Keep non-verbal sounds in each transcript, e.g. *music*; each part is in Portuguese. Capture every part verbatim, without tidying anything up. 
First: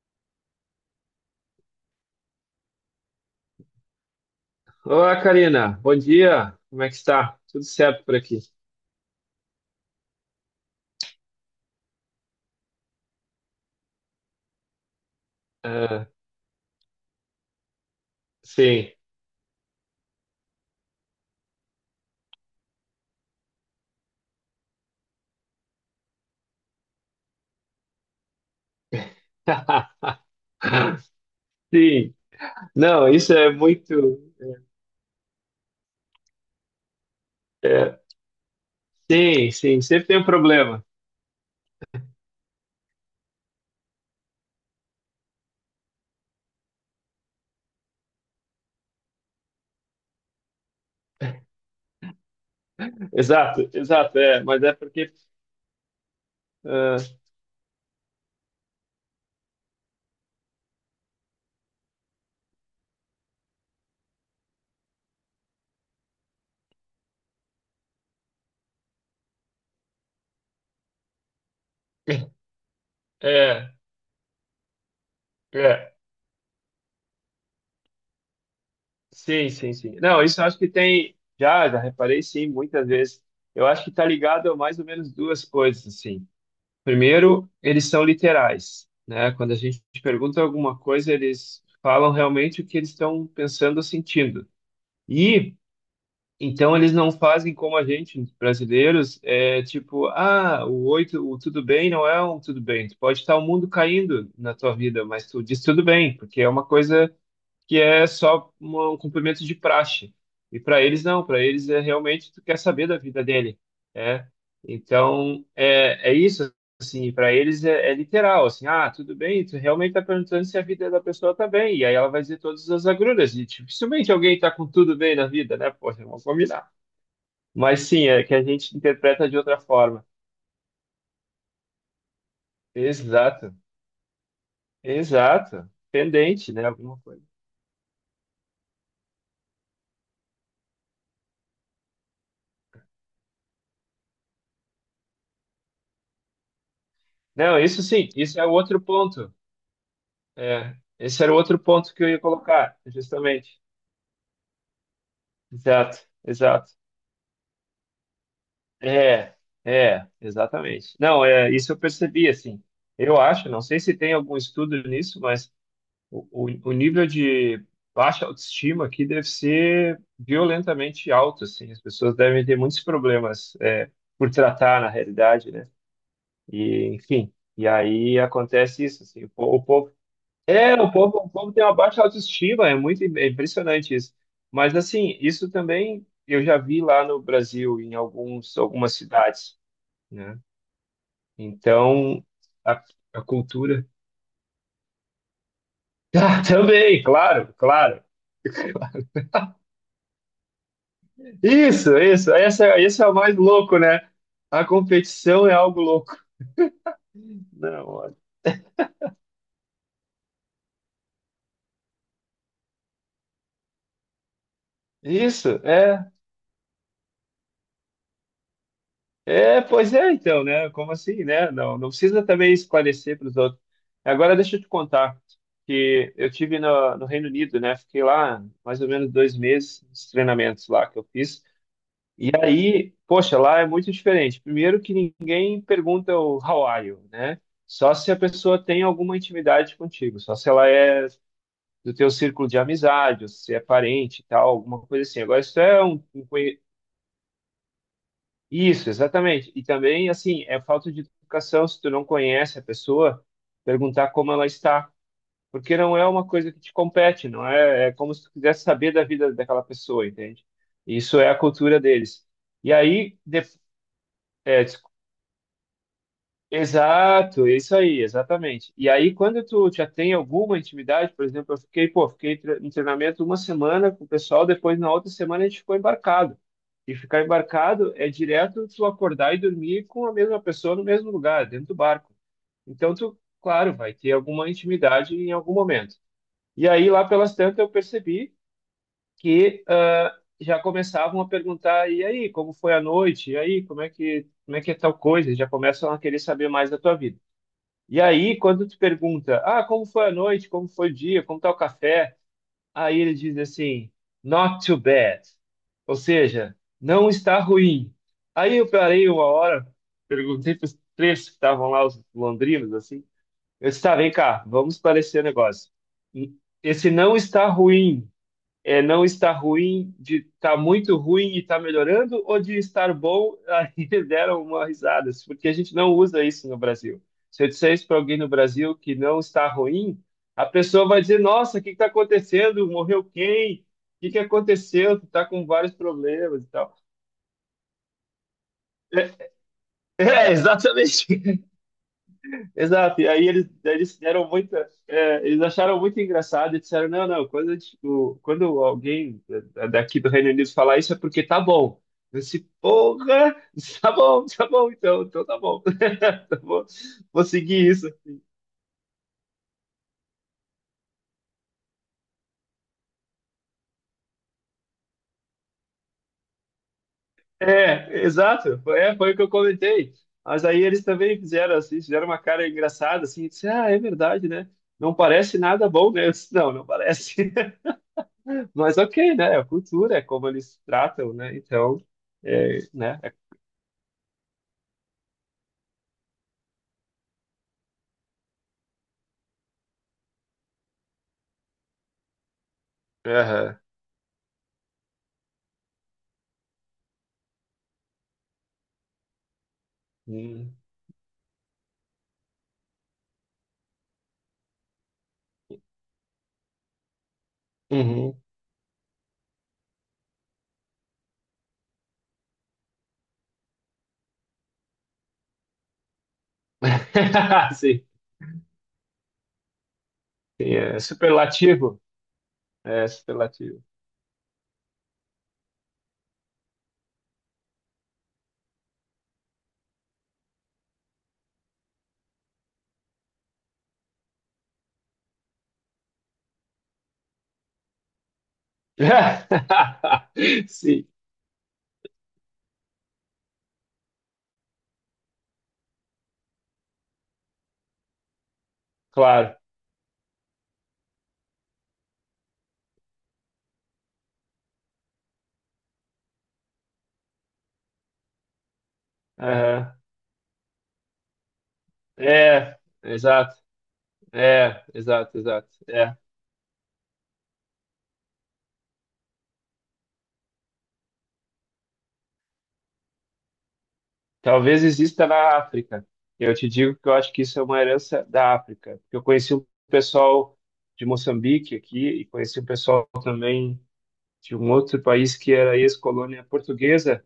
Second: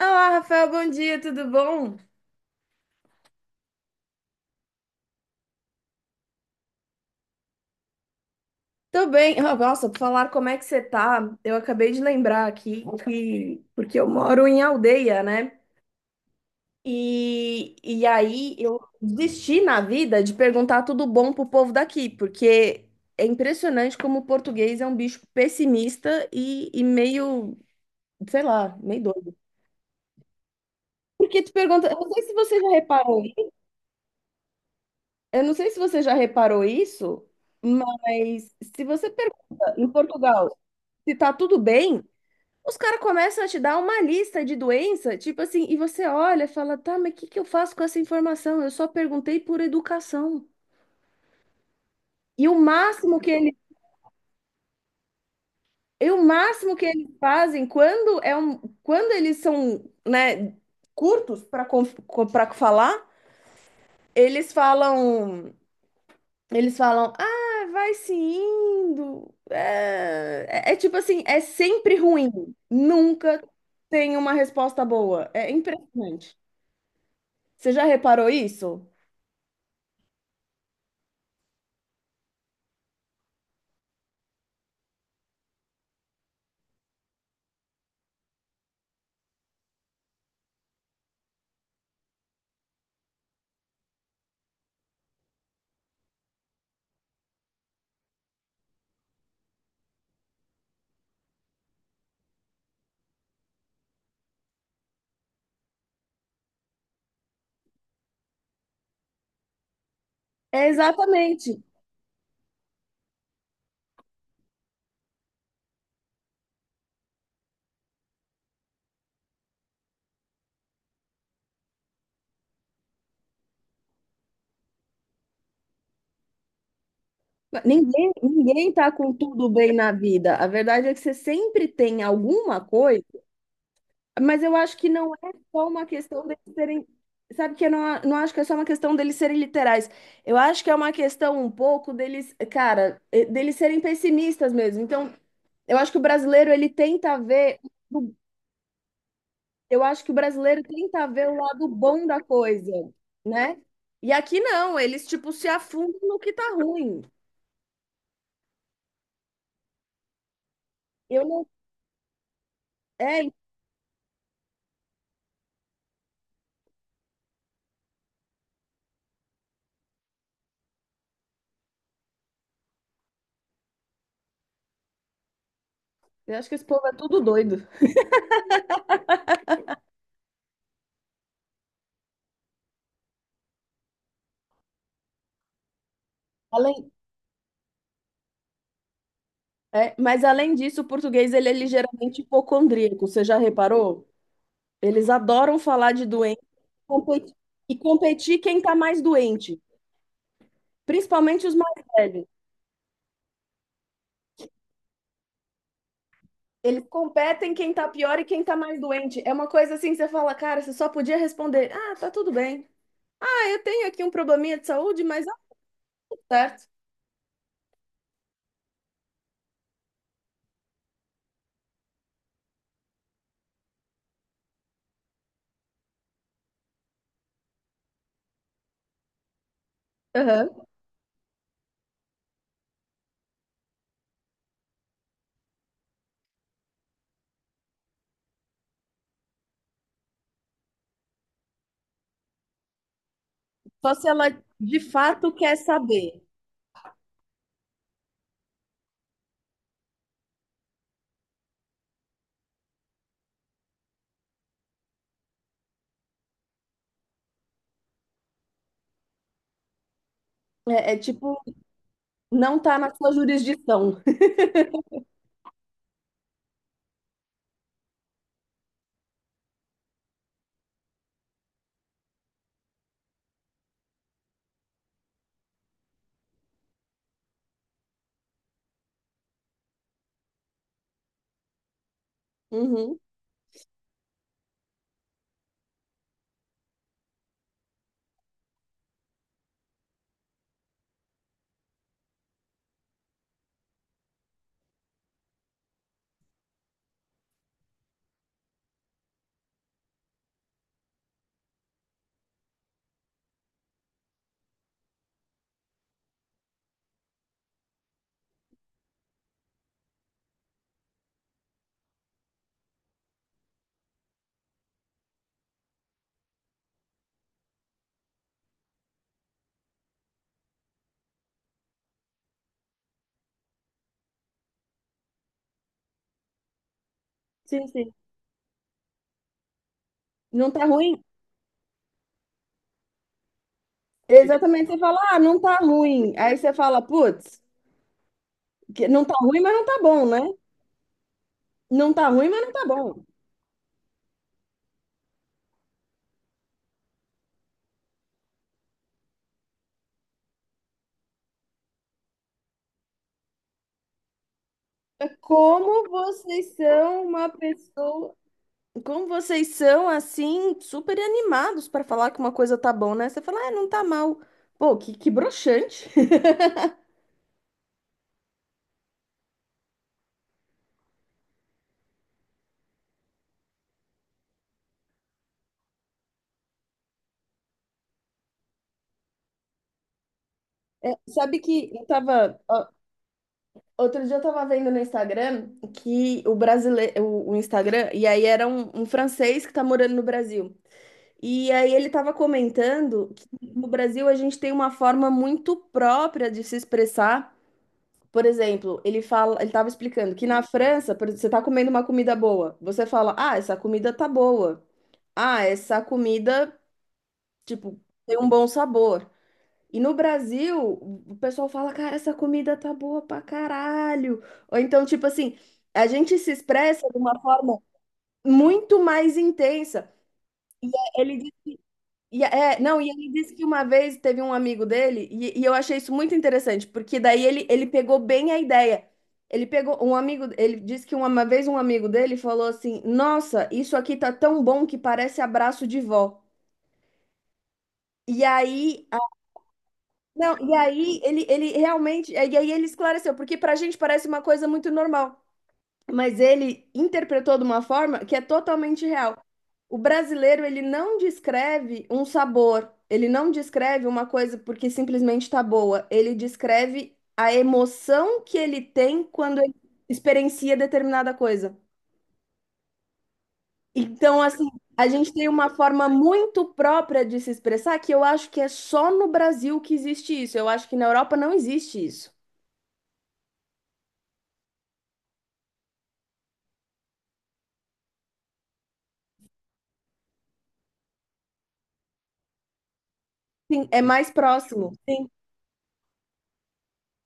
Olá, Rafael, bom dia, tudo bom? Olá, Karina. Bom dia. Como é que está? Tudo certo por aqui? Tô bem. Ah, nossa, por falar como é que você tá, eu acabei de lembrar aqui que. Porque eu moro em aldeia, né? Ah, E, e aí eu sim. desisti na vida de perguntar tudo bom pro povo daqui, porque é impressionante como o português é um bicho pessimista e, e meio, sei lá, meio doido. *laughs* Porque tu pergunta... Eu não Sim. sei se você já Não, reparou... isso é muito. Eu não sei se você já reparou isso, É, é, mas se você sim, pergunta sim. em Sempre tem um Portugal problema. se tá tudo bem, os caras começam a te dar uma lista de doença, tipo assim, e você olha e fala, tá, mas o que que eu faço com essa informação? Eu só perguntei por educação. E o máximo que ele, Exato, exato. É, mas é porque. e o máximo que eles Ah, fazem quando é um, quando eles são, né, curtos para para falar, eles falam, eles falam, ah, vai se indo. É, é é tipo assim, é sempre ruim. Nunca é, tem uma resposta boa. É é. impressionante. Você já reparou isso? Sim, sim, sim. Não, isso eu acho que tem. Já, já reparei, sim, muitas vezes. Eu acho que está ligado a mais ou menos duas coisas, assim. Primeiro, eles são literais, né? Quando a gente pergunta alguma coisa, eles falam realmente o que eles estão pensando ou sentindo. E então eles não fazem como a gente, brasileiros, é tipo, ah, o oito, o tudo bem não é um tudo bem. Tu pode estar o mundo caindo na tua vida, mas tu diz tudo bem, porque é uma coisa que é só uma- um cumprimento de praxe. E É para eles não, para exatamente. eles é realmente tu quer saber da vida dele, né? Então é, é isso assim, para eles é, é literal assim, ah, tudo bem, tu realmente está perguntando se a vida da pessoa tá bem, e aí ela vai dizer todas as agruras, e tipo, dificilmente alguém tá com tudo bem na vida, né? Poxa, vamos combinar. Mas sim, Ninguém, é que a ninguém gente tá com interpreta de tudo outra bem na forma. vida. A verdade é que você sempre tem alguma coisa, Exato, mas eu acho que não é só exato. uma questão deles Pendente, né? serem. Alguma coisa. Sabe que eu não, a- não acho que é só uma questão deles serem literais. Eu acho que é uma questão um pouco deles, cara, eh, deles serem pessimistas mesmo. Então, eu acho que o brasileiro ele tenta Não, ver isso sim, isso é outro ponto. eu acho que o brasileiro É, tenta esse ver era o o outro lado ponto que bom eu ia da coisa, colocar, né? justamente. E aqui não, eles tipo se afundam Exato, no que tá exato. ruim. É, é, exatamente. Eu Não, não, é, isso eu percebi, assim. Eu é, acho, não sei se tem algum estudo nisso, mas o, o, o nível de baixa autoestima aqui deve ser violentamente alto, assim. As pessoas devem ter muitos problemas, é, por tratar, na realidade, né? eu acho que esse povo é E, tudo enfim, doido. e aí acontece isso, assim. O, po- o povo É, o povo, O povo tem uma baixa autoestima, é muito im- é impressionante isso. Mas assim, isso também eu já vi Além, lá no Brasil, em alguns, algumas cidades, é, mas né? além disso, o português ele é ligeiramente Então, a, hipocondríaco, você a já cultura. reparou? *laughs* Eles adoram falar de doente Ah, também, competir- claro, e claro. competir quem tá mais doente, principalmente os mais Isso, velhos. isso. Essa, esse é o mais louco, né? A competição é algo louco. Eles competem quem tá Não, olha. pior e quem tá mais doente. É uma coisa assim, que você fala, cara, você só podia responder, ah, tá tudo bem. Eu tenho aqui um probleminha de saúde, mas é Isso, é. tudo certo. É, pois é, então, né? Como assim, né? Não, não precisa também esclarecer para os outros. Agora, deixa eu te contar que eu tive no, no Reino Unido, né? Fiquei lá mais ou menos dois meses nos Aham. treinamentos lá que eu fiz. E aí, poxa, lá é muito diferente. Primeiro que ninguém pergunta o how are you, né? Só se a pessoa tem alguma intimidade contigo, só se ela é do teu círculo de amizade, ou se é Só se parente e ela tal, de alguma coisa assim. fato Agora, quer isso é um, saber. isso, exatamente. E também, assim, é falta de educação se tu não conhece a pessoa, perguntar como ela está, porque não é uma coisa que te compete, não é, é como se tu quisesse saber da vida daquela pessoa, entende? É, é Isso é a tipo, cultura deles. não E tá na sua aí, de, jurisdição. é, exato, é isso aí, exatamente. E aí, quando tu já tem alguma intimidade, por exemplo, eu fiquei, pô, fiquei tre- em treinamento uma semana com o pessoal, depois na outra semana a gente ficou embarcado. E ficar embarcado é direto tu acordar e dormir com a mesma pessoa no mesmo lugar, dentro do barco. Então, Uhum. tu, claro, vai ter alguma intimidade em algum momento. E aí, lá pelas tantas, eu percebi que ah, já começavam a perguntar, e aí, como foi a noite? E aí, como é que, como é que é tal coisa? Já começam a querer saber mais da tua vida. E aí, quando tu pergunta, ah, como foi a noite, como foi o dia, como tá o café? Aí ele diz assim, not too bad. Ou seja, não está ruim. Aí eu parei uma hora, perguntei para os três que estavam lá, os londrinos, assim. Eu disse, tá, vem cá, vamos esclarecer o negócio. Esse não está ruim é não está ruim, de está muito ruim e está melhorando, ou de estar bom. *laughs* Aí deram uma risada, porque a gente não usa isso no Brasil. Se eu Sim, disser isso sim. para alguém no Brasil que não está ruim, a Não tá pessoa vai ruim? dizer: Nossa, o que está acontecendo? Morreu quem? O que que Exatamente, você fala, aconteceu? Tu ah, está não com tá vários ruim. Aí problemas e você tal. fala, putz, que não tá É, ruim, mas não tá bom, né? *laughs* é, exatamente. Não tá ruim, mas não tá Exato, bom. e aí eles, eles deram muita, é, eles acharam muito engraçado e disseram, não, não, quando, tipo quando alguém da- daqui do Reino Unido falar isso é porque tá bom. Eu disse, porra, *laughs* tá bom, tá bom, então, É, então tá bom. como *laughs* Tá vocês bom, são vou uma seguir isso. pessoa. Como vocês são assim, super animados para falar que uma coisa tá bom, né? Você fala, ah, não tá mal. Pô, que, que broxante. É, exato, foi, é, foi o que eu comentei. Mas aí eles também fizeram assim, fizeram uma cara engraçada, assim, e disse, ah, é verdade, né? Não parece nada bom, né? Eu disse, não, não parece. Mas ok, né? É A cultura é como eles *laughs* tratam, né? Sabe que Então, eu tava. é, Ó, né? outro dia eu tava vendo no Instagram que o brasileiro. O, o Instagram, e aí era um, um francês que tá morando no Brasil. E aí ele tava É, comentando que aham. no Brasil a gente tem uma forma muito própria de se expressar. Por exemplo, ele fala, ele tava explicando que na Hum, França, por exemplo, você tá comendo uma comida boa, você fala, ah, essa comida tá boa. Ah, essa comida, tipo, tem uhum. um bom sabor. E no Brasil, o pessoal fala, cara, essa comida tá boa pra caralho. Ou então, tipo assim, a gente se expressa de uma *laughs* forma Sim, muito mais intensa. sim, é Ele diz, superlativo. e é, não, É e ele disse que superlativo. uma vez teve um amigo dele, e, e eu achei isso muito interessante, porque daí ele, ele pegou bem a ideia. Ele pegou um amigo, ele disse que uma vez um amigo dele falou assim: nossa, isso aqui tá tão bom que parece abraço de vó. E aí, *laughs* não, e Sim, aí ele, ele realmente, e aí ele esclareceu, porque pra gente parece uma coisa muito normal, mas ele interpretou de uma forma que é totalmente real. claro. O brasileiro, ele não descreve um sabor, ele não descreve uma coisa porque simplesmente tá boa, ele descreve a emoção que ele tem quando ele Aham. experiencia determinada coisa. É, exato. Então, assim, É, a gente exato, tem exato. uma forma É. muito própria de se expressar que eu acho que é só no Brasil que existe isso. Eu acho que na Europa não existe isso. Talvez exista na África. Eu te digo que eu acho que isso é uma herança da África. Eu conheci um pessoal de Moçambique aqui e conheci um pessoal também Sim, é mais de um próximo. outro Sim, país que era ex-colônia portuguesa.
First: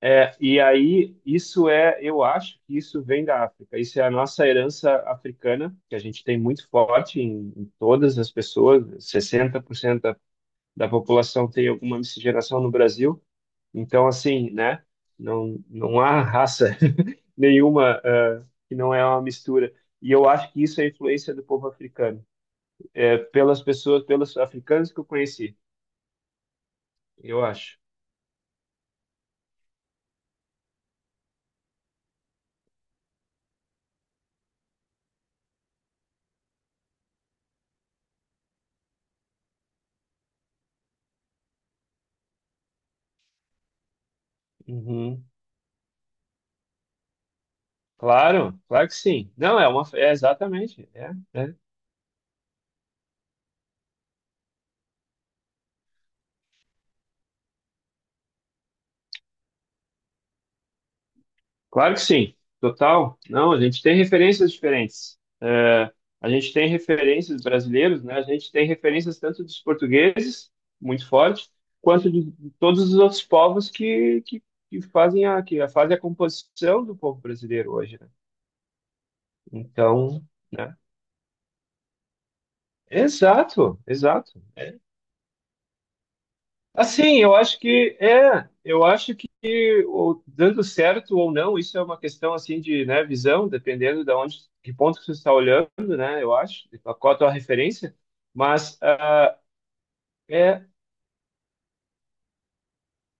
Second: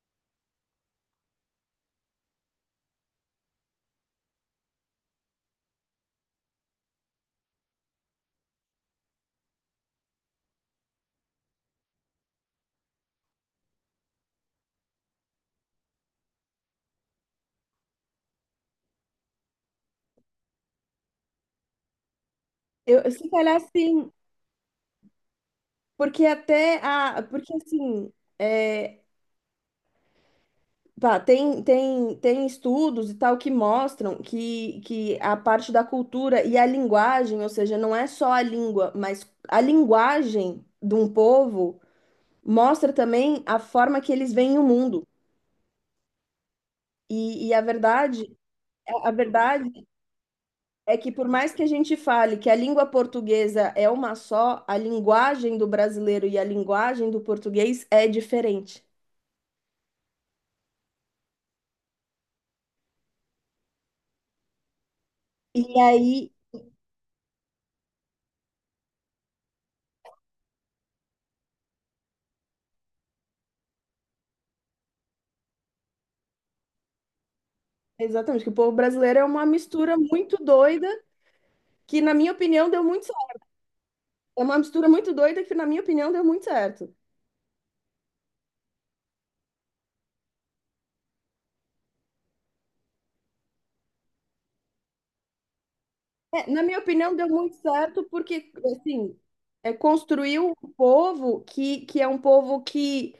É, e aí, isso é, eu acho que isso vem da África. Isso é a nossa herança africana, que a gente tem muito forte em, em todas as pessoas. sessenta por cento da, da população tem alguma miscigenação no Brasil. Então, assim, né? Não, não há raça *laughs* nenhuma eh, que não é uma mistura. E eu acho que isso é influência do povo africano. eu, eu É se calhar pelas pessoas, sim, pelos africanos que eu conheci, porque até a, eu porque acho. assim, é, pá, tem, tem, tem estudos e tal que mostram que, que a parte da cultura e a linguagem, ou seja, não é só a língua, mas a linguagem de um povo mostra também a forma que eles veem o mundo. Uhum. E, e a verdade, Claro, claro a que a sim. Não, é verdade uma, é exatamente, é é, que por mais é. que a gente fale que a língua portuguesa é uma só, a linguagem do brasileiro e a linguagem do português é diferente. Claro que sim, total. Não, a gente tem referências diferentes. E É, a aí, gente tem referências brasileiros, né? A gente tem referências tanto dos portugueses, muito forte, quanto de, de todos os outros povos que, que, que fazem a, que fazem a composição do povo brasileiro hoje, né? exatamente, que o povo brasileiro é uma mistura Então, muito né? doida, que na minha opinião deu muito certo. Exato, exato. É uma É mistura muito doida que na minha opinião deu muito certo. Assim, eu acho que é, eu acho que o- dando certo ou não, isso é uma questão assim de, né, visão, dependendo de onde, que ponto que você está olhando, né? Eu É, na acho, minha de qual opinião qual a deu tua muito referência, certo porque, mas assim, ah, é, construiu é, um povo que, que é um povo que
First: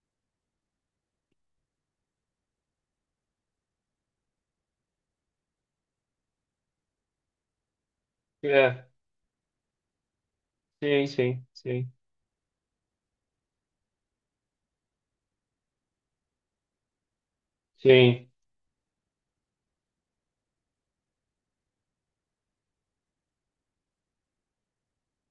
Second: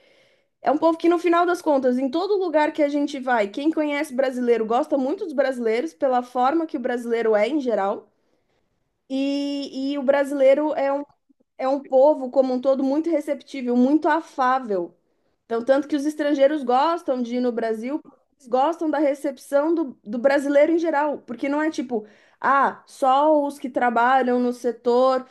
É um povo que, no final das contas, em todo lugar que a gente vai, quem conhece brasileiro gosta muito dos brasileiros, pela forma que o brasileiro é em geral. é, E, e o brasileiro é um, sim, sim, é um sim, povo, como um todo, muito receptível, muito afável. Então, tanto que os estrangeiros gostam de ir no Brasil, sim, eles gostam da recepção do, do brasileiro em geral, porque não é tipo, ah, só os que trabalham no setor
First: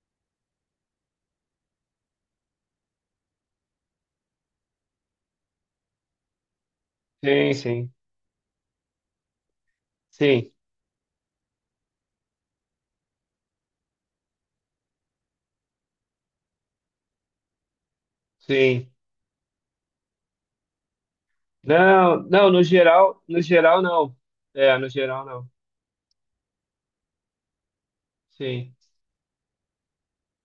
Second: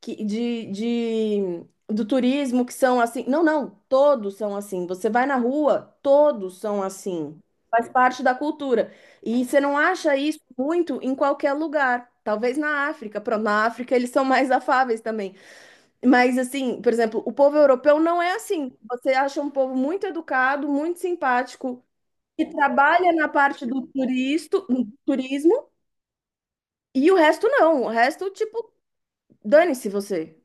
que- de, de- do turismo que são assim. Não, não, todos são assim. Você vai na rua, todos são assim. sim, Faz sim, parte da cultura. E você não acha isso sim, muito em qualquer lugar. Talvez na África. Pronto, na África eles são mais afáveis também. Mas assim, por exemplo, o povo europeu não é assim. sim. Você acha um povo muito educado, muito simpático. Não, Que não, no trabalha geral, na no parte geral do não. turisto, É, do no geral não. turismo, e o resto não. O resto, tipo, Sim. dane-se você.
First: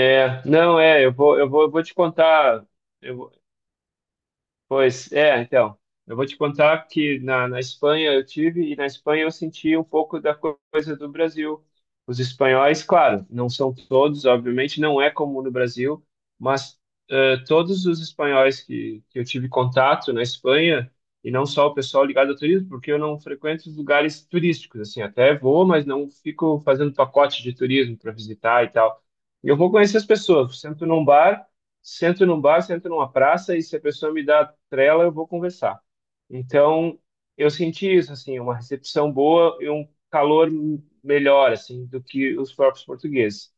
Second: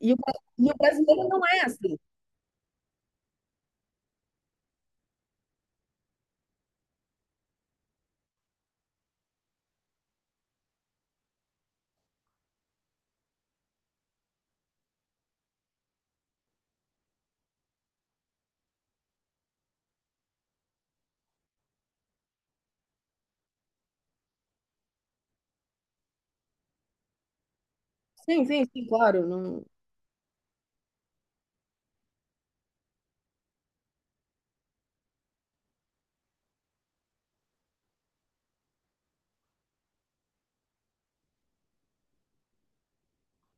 E o, bra- e o não é, eu brasileiro vou, não eu é vou, eu vou te assim. contar. Eu, Pois é, então, eu vou te contar que na, na Espanha eu tive e na Espanha eu senti um pouco da co- coisa do Brasil. Os espanhóis, claro, não são todos, obviamente, não é como no Brasil, mas eh, todos os espanhóis que, que eu tive contato na Espanha, e não só o pessoal ligado ao turismo, porque eu não frequento os lugares turísticos, assim, até vou, mas não fico fazendo pacote de turismo para Sim, sim, visitar e sim, tal. claro. E eu Não. vou conhecer as pessoas, sento num bar sento num bar, sento numa praça e se a pessoa me dá trela, eu vou conversar. Então, eu senti isso, assim, uma recepção boa e um calor m- melhor, assim, do que os próprios portugueses.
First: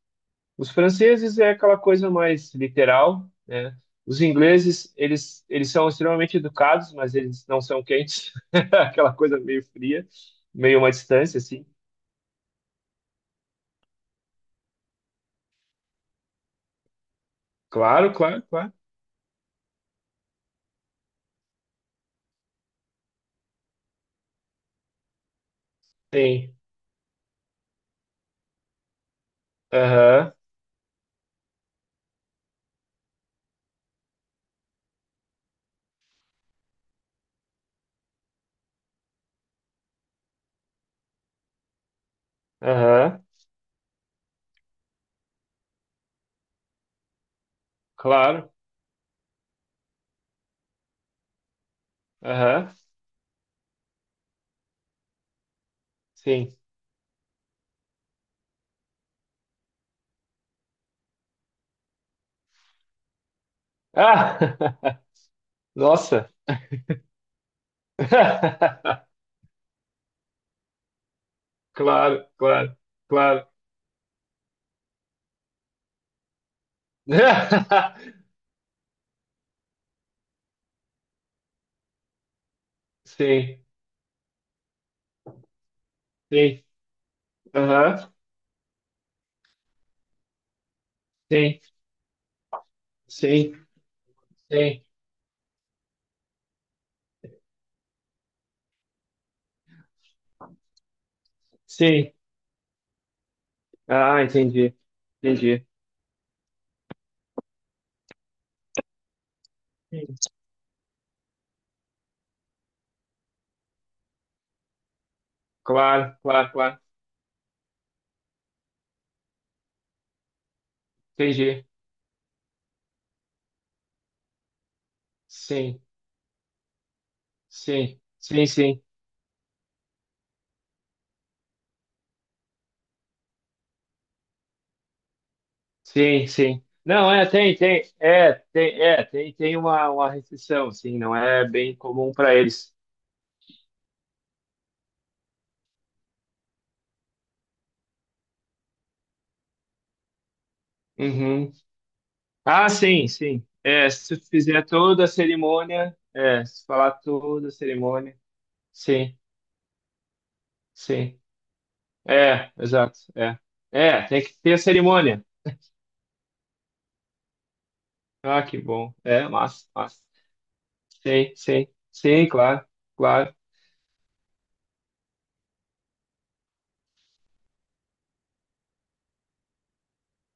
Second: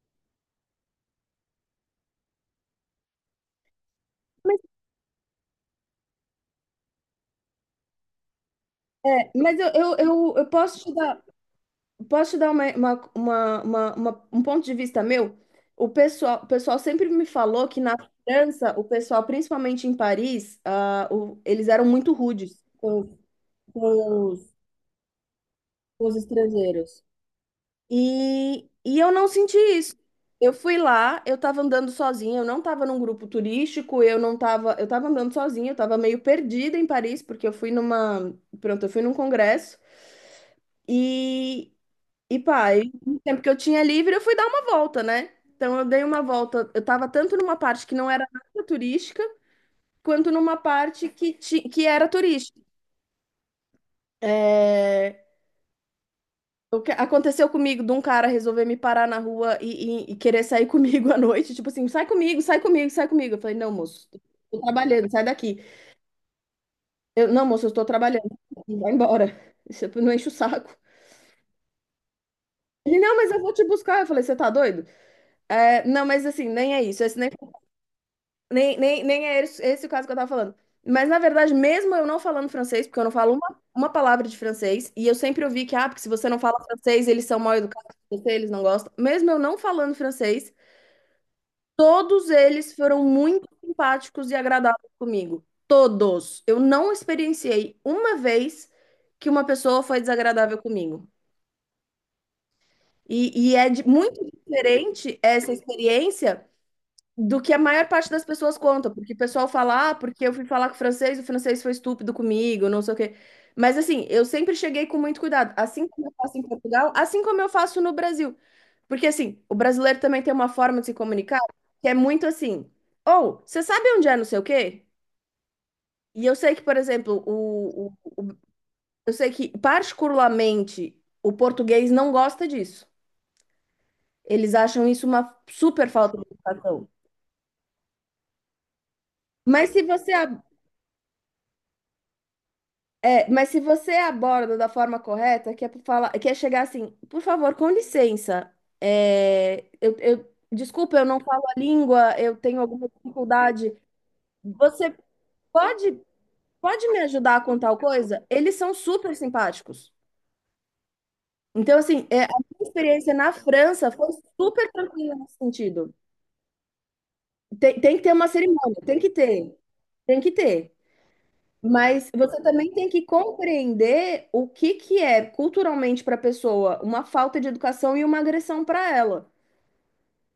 Os franceses é aquela coisa mais literal, né? Os Mas, ingleses, eles, eles são extremamente educados, mas eles não são quentes. *laughs* Aquela é, coisa mas meio eu, eu, fria, eu, eu posso meio uma te dar, distância, assim. posso te dar uma, uma, uma, uma- uma- um ponto de vista meu. O pessoal, o pessoal sempre me falou que na Claro, claro, claro. França, o pessoal, principalmente em Paris, ah, o- eles eram muito rudes com, com os, com os Sim. estrangeiros. E, e eu não senti isso. Aham, Eu fui lá, eu tava andando sozinha, eu não tava num grupo turístico, eu não tava, eu tava andando sozinha, eu tava meio perdida em Paris, porque eu fui numa, pronto, eu fui num congresso e, e pá, e no aham, tempo que eu tinha livre, eu fui dar uma volta, né? Então eu dei uma volta, eu tava tanto numa parte que não era claro. nada turística, quanto numa parte que, ti, que era turística. Aham, É. sim. O que aconteceu comigo de um cara resolver me parar na rua e, e- e querer sair *laughs* comigo à noite, tipo assim, sai comigo, sai comigo, sai comigo. Eu falei, não, moço, Ah, tô trabalhando, sai daqui. *laughs* nossa. Eu, não, moço, eu estou trabalhando, vai *laughs* embora. *laughs* Isso não enche o saco. Claro, claro, Ele, não, mas eu claro. vou te buscar. Eu falei, você tá doido? É, não, mas assim, nem é isso. Esse nem, *laughs* nem, nem, nem é esse, esse o caso que eu tava falando. Mas, na verdade, mesmo eu não falando francês, porque eu não falo uma, Sim, uma palavra de francês, e eu sempre ouvi que, ah, porque se você não fala sim, francês, eles são mal educados aham, com você, eles não gostam. Mesmo eu não falando francês, sim, todos eles foram muito sim, simpáticos e sim, agradáveis comigo. Todos. Eu não experienciei uma vez que uma pessoa foi desagradável comigo. sim. E, e é di- Ah, muito entendi, diferente essa entendi. experiência do que a maior parte das pessoas conta, porque o pessoal fala, ah, porque Sim. eu fui falar com o francês, o francês foi estúpido comigo, não sei o quê. Mas assim, eu sempre cheguei com muito cuidado, assim como eu Claro, faço em claro, claro, Portugal, assim como eu faço no Brasil. Porque assim, o brasileiro também tem uma forma de se comunicar entendi. que é muito assim, ou você sabe onde é não sei o quê? Sim, E eu sei que, por exemplo, o, o- sim, o- sim, sim, eu sei que particularmente o português não gosta disso. Eles acham isso uma super falta de sim, sim. educação. Não, é, tem, tem, é, tem, é, tem, tem Mas se uma, uma você ab- restrição, sim, não é bem comum para eles. é, mas se você aborda da forma correta, que é pra falar, que é chegar assim, por favor, com licença, é, eu, eu- desculpa, eu não falo Uhum. a língua, eu tenho Ah, alguma sim, sim. dificuldade. É, se tu fizer Você toda a cerimônia, Pode é, se pode falar me ajudar toda a com tal cerimônia, coisa? Eles são super sim. simpáticos. Sim. Então, assim, é, a É, minha exato. experiência na É. França É, foi tem que ter a super tranquila cerimônia. nesse sentido. Tem, tem que ter uma Ah, que cerimônia, bom. tem que É, ter, massa, massa. tem que ter. Sim, sim. Mas Sim, você claro, também tem que claro. compreender o que que é culturalmente para a pessoa uma falta de educação e uma agressão para ela.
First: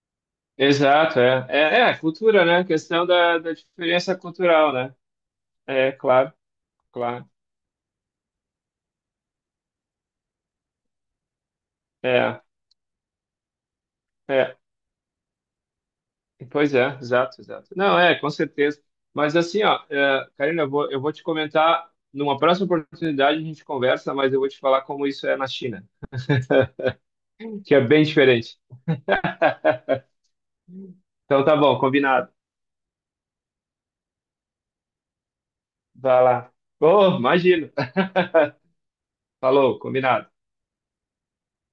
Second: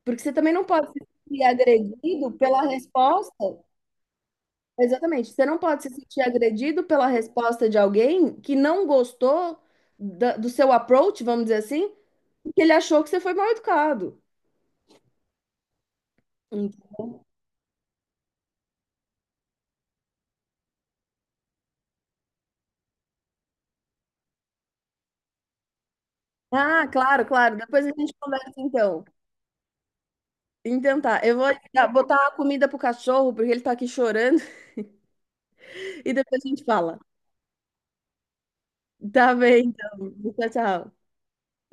Porque você também não pode Exato, ser é. É, é agredido cultura, né? pela Questão resposta. da, da diferença cultural, né? Exatamente. Você não pode se É, sentir claro, agredido pela claro. resposta de alguém que não gostou da- do seu approach, vamos dizer assim, É, porque ele achou que você foi mal educado. é. Pois Ent- é, exato, exato. Não, é, com certeza. Mas assim, ó, é, Karina, eu vou, eu vou te comentar, numa próxima oportunidade a gente conversa, mas eu vou te falar como isso é na China, Ah, claro, claro. que é Depois a bem gente conversa diferente. então. Então tá, eu Então vou tá bom, dar- botar combinado. a comida pro cachorro, porque ele tá aqui chorando, *laughs* e Vai depois a lá. gente fala. Oh, imagino. *laughs* Tá bem, Falou, então. combinado. Tchau, tchau.